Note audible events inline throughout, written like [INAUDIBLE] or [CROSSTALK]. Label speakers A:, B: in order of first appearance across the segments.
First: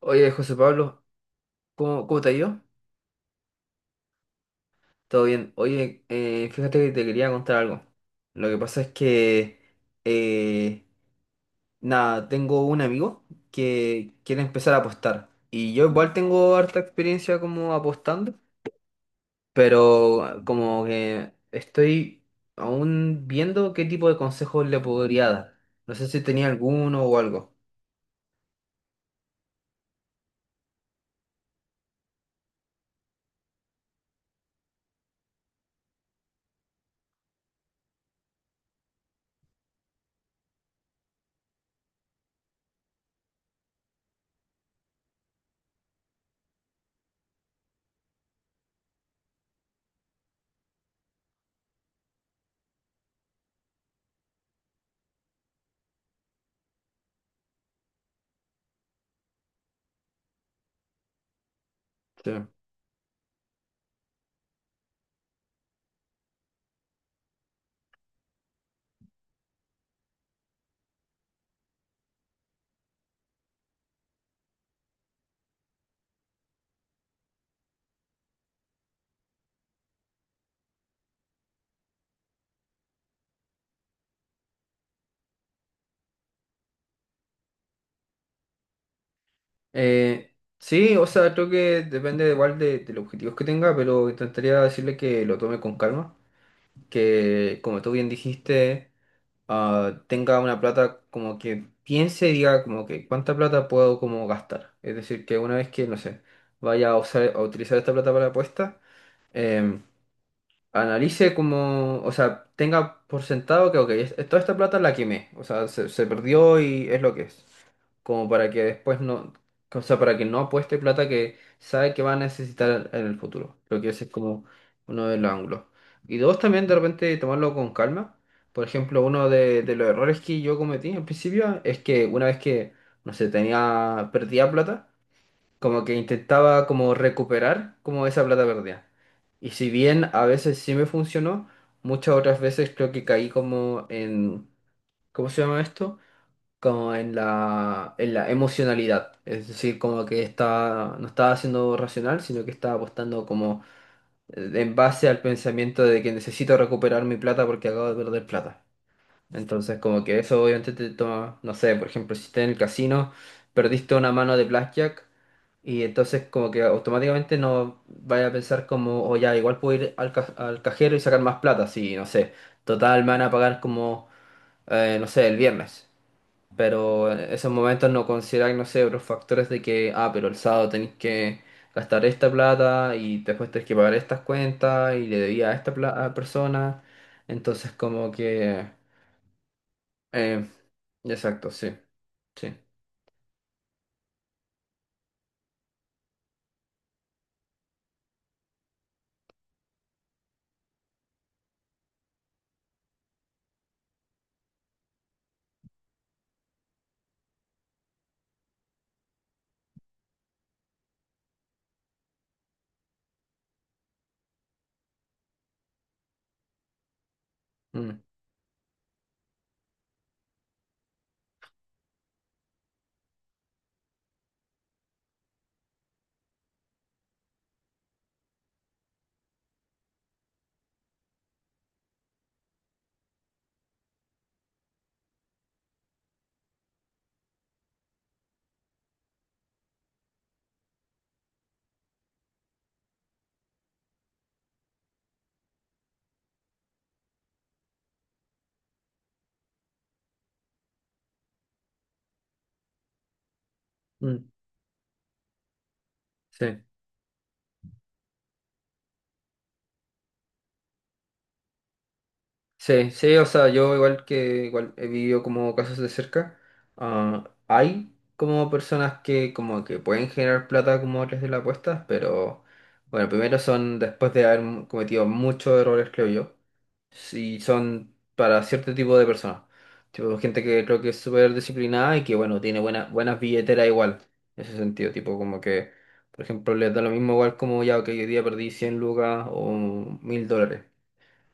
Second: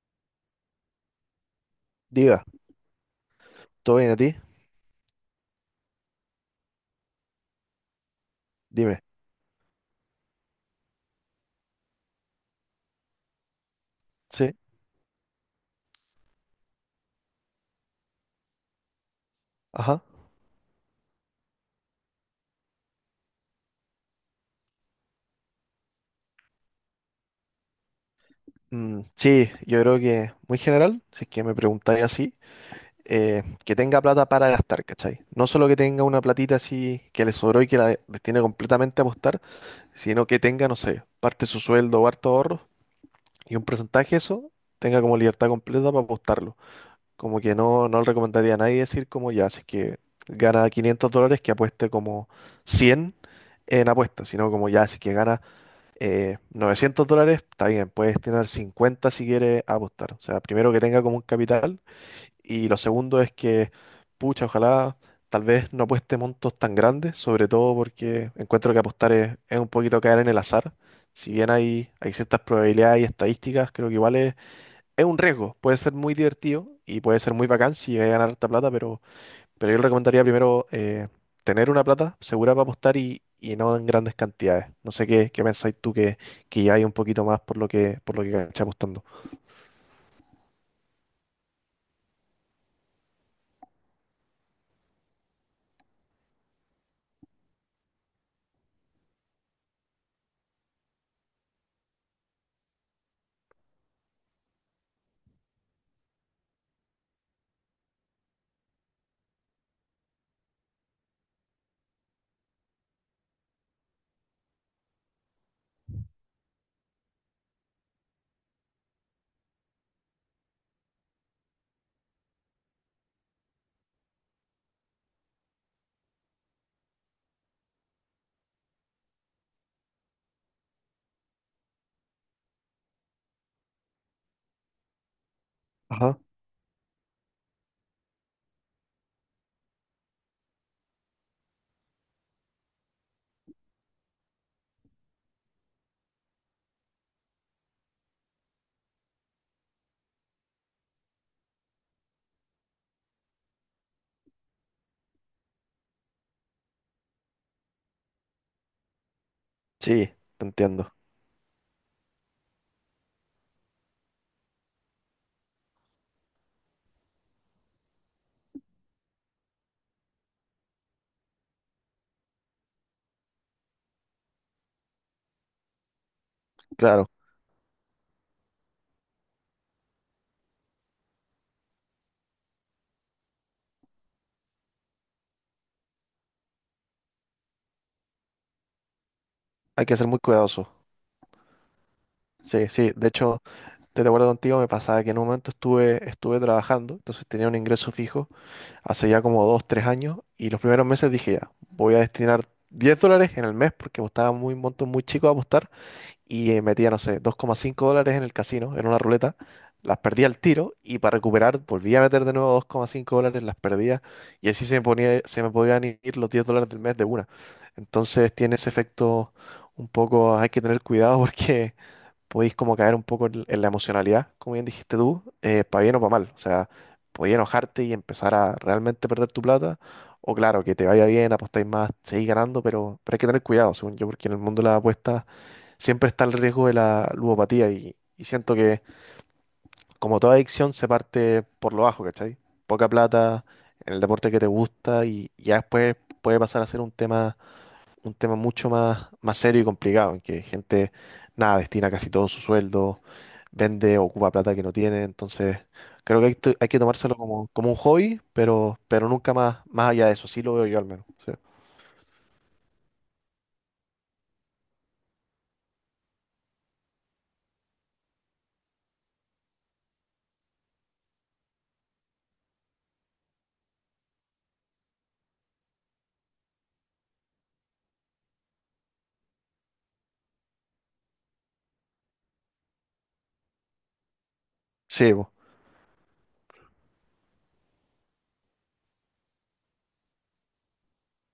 A: Oye, José Pablo, ¿cómo te ha
B: Diga,
A: ido?
B: ¿todo bien a ti?
A: Todo bien. Oye, fíjate que te quería contar algo. Lo que pasa es
B: Dime.
A: que, eh, nada, tengo un amigo que quiere
B: Sí,
A: empezar a apostar. Y yo igual tengo harta experiencia como apostando,
B: ajá.
A: pero como que estoy aún viendo qué tipo de consejos le podría dar. No sé si tenía alguno o algo.
B: Mm, sí, yo creo que muy general, si es que me preguntáis así, que tenga plata para gastar, ¿cachai? No solo que tenga una platita así que le sobró y que la destine completamente a apostar, sino que tenga, no sé, parte de su sueldo o harto ahorro y un porcentaje de eso tenga como libertad completa para apostarlo. Como que no le recomendaría a nadie decir como ya, si es que gana $500 que apueste como 100 en apuestas, sino como ya, si es que gana $900, está bien, puedes tener 50 si quieres apostar. O sea, primero que tenga como un capital
A: Sí.
B: y lo segundo es que, pucha, ojalá tal vez no apueste montos tan grandes, sobre todo porque encuentro que apostar es un poquito caer en el azar. Si bien hay ciertas probabilidades y estadísticas, creo que igual es un riesgo. Puede ser muy divertido y puede ser muy bacán si llegas a ganar harta plata, pero yo le recomendaría primero tener una plata segura para apostar y no en grandes cantidades. No sé qué pensáis tú que ya hay un poquito más por lo que cachai apostando.
A: Sí, o sea, creo que depende igual de los objetivos que tenga, pero intentaría decirle que lo tome con calma, que como tú bien dijiste, tenga una plata como que piense y diga como que cuánta plata puedo como gastar. Es decir, que una vez que, no sé, vaya a usar, a utilizar esta plata para apuestas, analice como, o sea, tenga por sentado que, ok, toda esta plata la quemé, o sea, se perdió y es lo que es. Como para que después no, o sea, para que no apueste plata que sabe que va a necesitar en el futuro. Lo que ese es como uno de los ángulos. Y dos, también de repente tomarlo con calma. Por ejemplo, uno de los errores que yo cometí al principio es que una vez que, no sé, perdía plata como que
B: Ajá.
A: intentaba como recuperar como esa plata perdida. Y si bien a veces sí me funcionó, muchas otras veces creo que caí como en, ¿cómo se llama esto? Como en la emocionalidad. Es decir, como que no estaba siendo racional, sino que estaba apostando como en base al pensamiento de que necesito recuperar mi plata porque acabo de perder plata. Entonces, como
B: Sí,
A: que eso
B: te
A: obviamente te
B: entiendo.
A: toma, no sé, por ejemplo, si estás en el casino, perdiste una mano de blackjack y entonces como que automáticamente no vaya a pensar como, o ya, igual puedo ir al cajero y sacar más plata, si, no sé, total me van a pagar como, no sé, el viernes.
B: Claro,
A: Pero en esos momentos no consideráis, no sé, otros factores de que, pero el sábado tenéis que gastar esta plata y después tenéis que pagar estas cuentas y le debía a esta a persona. Entonces, como que.
B: hay que ser muy
A: Eh,
B: cuidadoso.
A: exacto, sí, sí.
B: Sí, sí. De hecho, estoy de acuerdo contigo, me pasaba que en un momento estuve trabajando, entonces tenía un ingreso fijo hace ya como 2, 3 años, y los primeros meses dije ya, voy a destinar $10 en el mes porque apostaba muy montos muy chicos a apostar y metía, no sé, $2,5 en el casino, en una ruleta, las perdía al tiro y para recuperar volvía a meter de nuevo $2,5, las perdía y así se me ponía, se me podían ir los $10 del mes de una.
A: Mm,
B: Entonces tiene ese efecto un poco, hay que tener cuidado [LAUGHS] porque podéis como caer un poco en la emocionalidad, como bien dijiste tú, para bien o para mal. O sea, podéis enojarte y empezar a realmente perder tu plata. O claro, que te vaya bien, apostáis más, seguís ganando, pero hay que tener cuidado, según yo, porque en el mundo de las apuestas siempre está el riesgo de la ludopatía y siento que, como toda adicción, se parte por lo bajo, ¿cachai? Poca plata en el deporte que te gusta y ya después puede pasar a ser un tema mucho más, más serio y complicado, en que gente, nada, destina casi todo su sueldo, vende,
A: mm,
B: ocupa plata que no tiene, entonces creo que hay,
A: sí,
B: to- hay que tomárselo como un hobby, pero nunca más, más allá de eso, sí lo veo yo al menos. Sí,
A: sí, sí, o sea, yo igual que igual he vivido como casos de cerca, hay como personas que como que pueden generar plata como a través de las apuestas, pero bueno, primero son después de haber cometido muchos errores, creo yo. Sí, son para cierto tipo de personas. Tipo, gente que creo que es súper disciplinada y que, bueno, tiene buenas billeteras igual. En ese sentido,
B: sí,
A: tipo,
B: po,
A: como que, por ejemplo, les da lo mismo igual como ya, que hoy día perdí 100 lucas o 1.000 dólares.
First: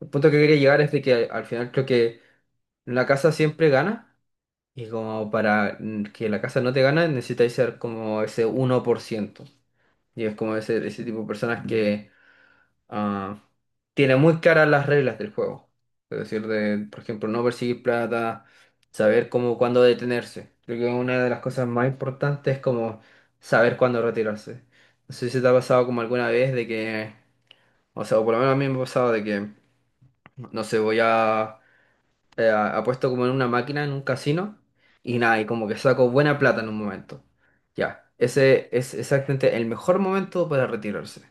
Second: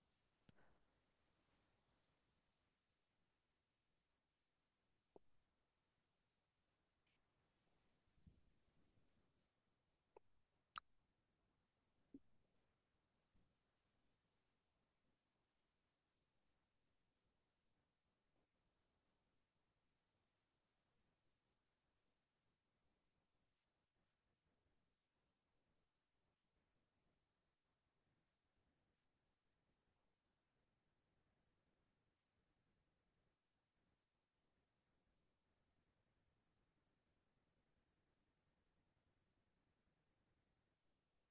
A: El punto que quería llegar es de que al final creo que la casa siempre gana y como para que la casa no te gane necesitáis ser como ese 1%. Y es como ese tipo de personas que ah, tiene muy claras las reglas del juego. Es decir, de, por ejemplo, no perseguir plata, saber cómo, cuándo detenerse. Creo que una de las cosas más importantes es como saber cuándo retirarse. No sé si te ha pasado como alguna vez de que, o sea, o por lo menos a mí me ha pasado de que, no sé, voy a, apuesto como en una máquina, en un casino, y nada, y como que saco buena plata en un momento. Ya, ese es exactamente el mejor momento para retirarse.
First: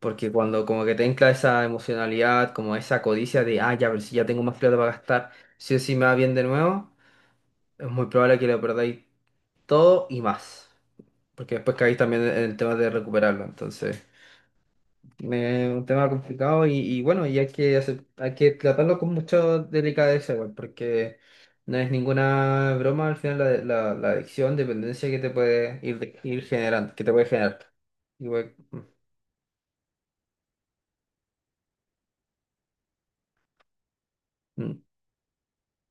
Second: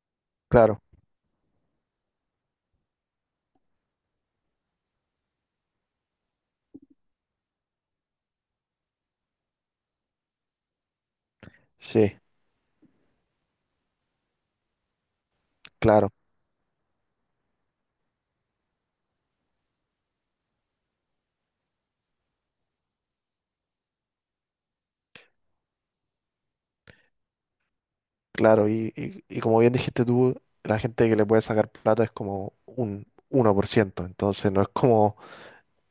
A: Porque cuando
B: claro,
A: como que te entra esa emocionalidad, como esa codicia de, ah, ya, pero si ya tengo más plata para gastar, si o si me va bien de nuevo, es muy probable que lo perdáis todo y más. Porque después caéis
B: sí,
A: también en el tema de recuperarlo. Entonces, es un tema
B: claro,
A: complicado y bueno, y hay que, hay que tratarlo con mucha delicadeza, igual, porque no es ninguna broma al final la, adicción, dependencia que te puede ir generando, que te puede generar. Igual.
B: claro, y como bien dijiste tú, la gente que le puede sacar plata es como un 1% entonces
A: mm,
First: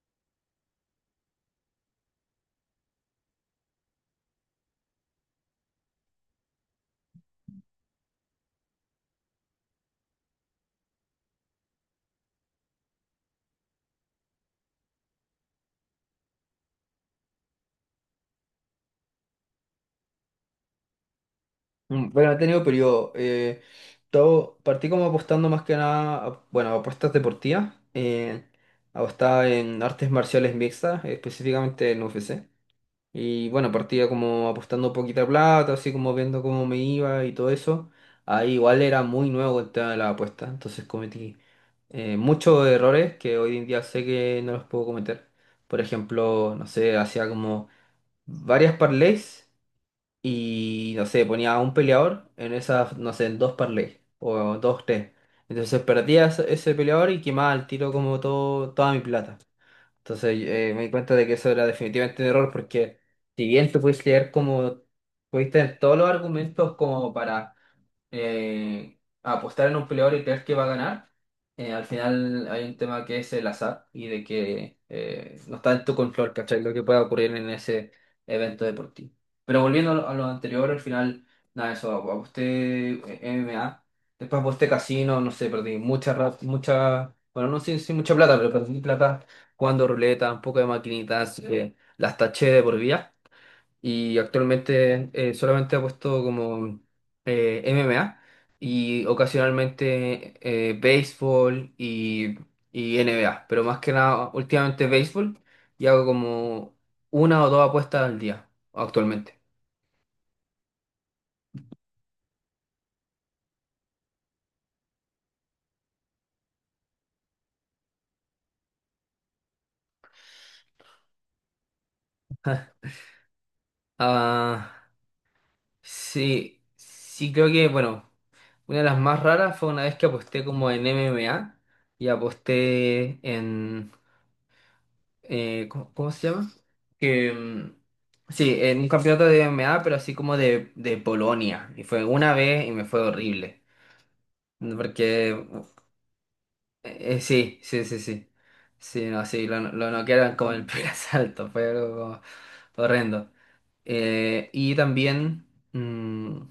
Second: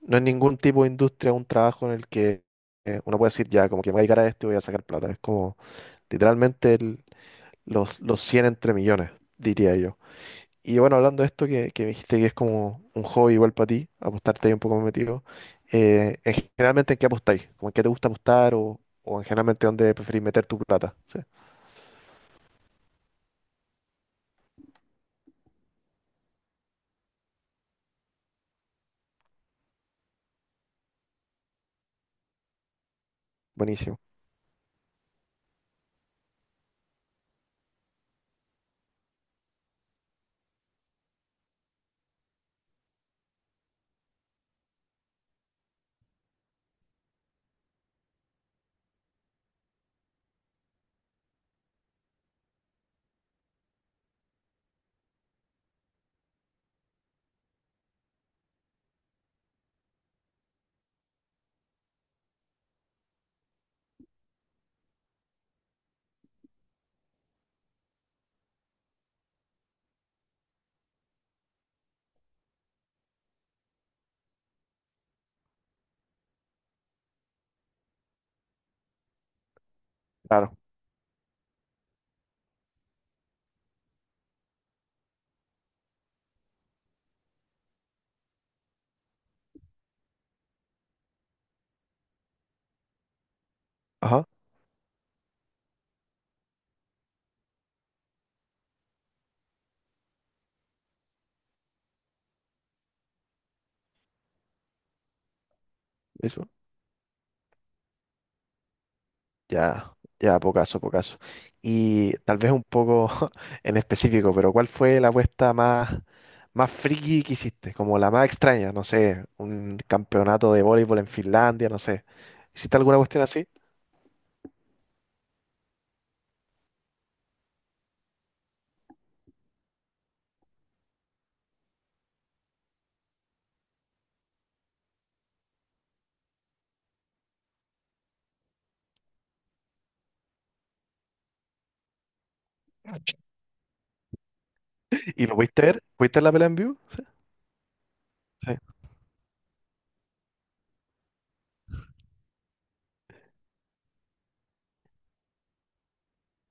B: no es ningún tipo de industria, un trabajo en el que... uno puede decir ya, como que me voy a dedicar a esto y voy a sacar plata. Es como literalmente los 100 entre millones, diría yo. Y bueno, hablando de esto, que me dijiste que es como un hobby igual para ti, apostarte ahí un poco más metido, en generalmente en qué apostáis, como en qué te gusta apostar o en generalmente dónde preferís meter tu plata. Sí,
A: Bueno, he tenido periodo. Todo, partí como apostando más que nada, bueno, a apuestas deportivas. Apostaba en artes marciales mixtas, específicamente en UFC. Y bueno,
B: buenísimo.
A: partía como apostando poquita plata, así como viendo cómo me iba y todo eso. Ahí igual era muy nuevo el tema de la apuesta, entonces cometí muchos errores que hoy en día sé que no los puedo cometer. Por ejemplo, no sé, hacía como varias parlays y no sé, ponía a un peleador en esas, no sé, en dos parlays o dos, tres. Entonces perdía ese peleador y quemaba al tiro como toda mi plata. Entonces me di cuenta de que eso era definitivamente un error porque si bien tú puedes leer como, pudiste tener todos los argumentos como para a apostar en un peleador y creer que va a ganar, al final hay un tema que es el azar y de que no está en tu control, ¿cachai? Lo que pueda ocurrir en ese evento deportivo. Pero volviendo a lo
B: Claro.
A: anterior, al final, nada, eso, aposté MMA, después aposté casino, no sé, perdí mucha, bueno, no sé si mucha plata, pero perdí plata jugando ruleta, un poco de maquinitas, las taché de por vida y
B: Ajá,
A: actualmente solamente ha puesto como MMA y ocasionalmente béisbol y NBA, pero más que nada últimamente béisbol y hago
B: eso.
A: como una o dos apuestas al día actualmente.
B: Ya, ya, pocaso, pocaso. Y tal vez un poco [LAUGHS] en específico, pero ¿cuál fue la apuesta más friki que hiciste? Como la más extraña, no sé, un campeonato de voleibol en Finlandia, no sé. ¿Hiciste alguna cuestión así?
A: Ah, sí, sí creo que, bueno, una de las más raras fue una vez que aposté como en MMA y aposté en, ¿cómo se llama? Que, mm, sí, en un campeonato de MMA, pero así como de Polonia. Y fue una vez y me fue horrible. Mm,
B: ¿Y
A: porque,
B: lo pudiste ver? ¿Pudiste ver la pelea en vivo? Sí.
A: sí, sí, sí, sí.
B: Sí.
A: Sí, no, sí, lo noquearon como el primer [LAUGHS] asalto. Fue algo horrendo. Y también. mm,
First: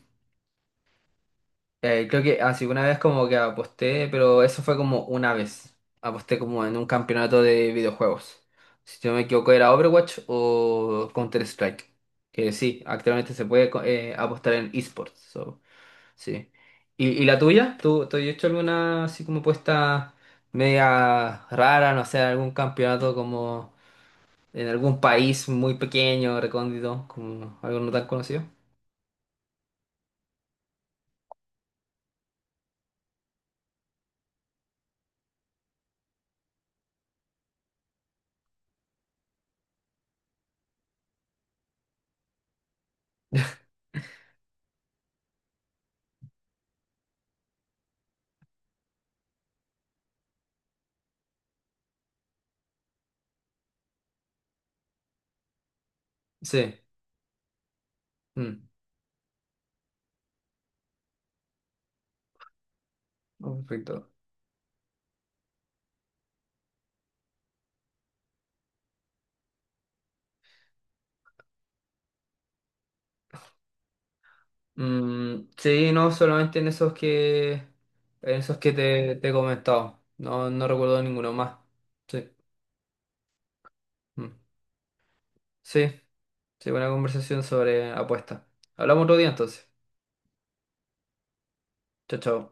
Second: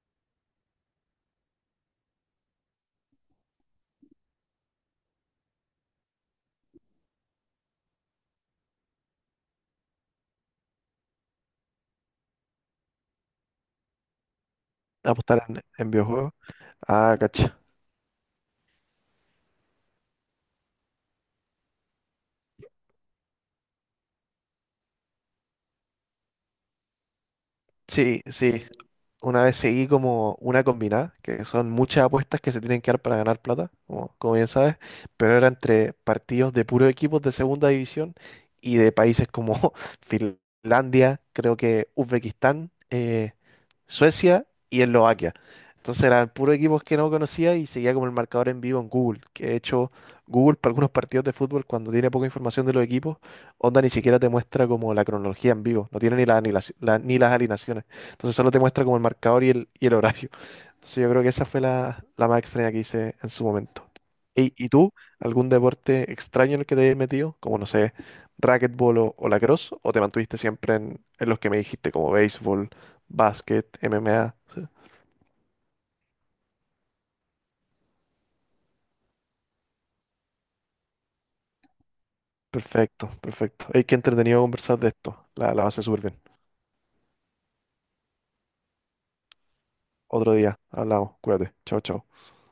A: Creo que así una vez como que aposté, pero eso fue como una vez. Aposté como en un campeonato de videojuegos. Si no me equivoco era Overwatch o Counter-Strike. Que sí, actualmente se puede apostar en esports.
B: Apostar
A: So,
B: en videojuegos.
A: sí. ¿Y,
B: Ah,
A: y la
B: cacho.
A: tuya? ¿Tú has hecho alguna así como apuesta media rara, no sé, algún campeonato como en algún país muy pequeño, recóndito, como algo no tan
B: Sí,
A: conocido?
B: sí, una vez seguí como una combinada, que son muchas apuestas que se tienen que dar para ganar plata, como bien sabes, pero era entre partidos de puros equipos de segunda división y de países como [LAUGHS] Finlandia, creo que Uzbekistán, Suecia y Eslovaquia. Entonces eran puros equipos que no conocía y seguía como el marcador en vivo en Google, que de hecho Google para algunos partidos de fútbol cuando tiene poca información de los equipos, onda ni siquiera te muestra como la cronología en vivo, no tiene ni,
A: Sí.
B: la- ni las alineaciones. Entonces solo te
A: Mm.
B: muestra como el marcador y el horario. Entonces yo creo que esa fue la más extraña que hice en su
A: Oh,
B: momento.
A: perfecto.
B: ¿Y tú, algún deporte extraño en el que te hayas metido? Como no sé, racquetball o lacrosse, o te mantuviste siempre en los que me dijiste, como béisbol, básquet, MMA. Sí.
A: Mm, sí, no, solamente en en esos que te he comentado. No, no recuerdo ninguno más. Sí.
B: Perfecto, perfecto. Hay que
A: Mm.
B: entretenido conversar de esto. La base
A: Sí,
B: súper bien.
A: sí, buena conversación sobre apuestas. Hablamos otro día entonces.
B: Otro día, hablamos, cuídate. Chao, chao.
A: Chao, chao.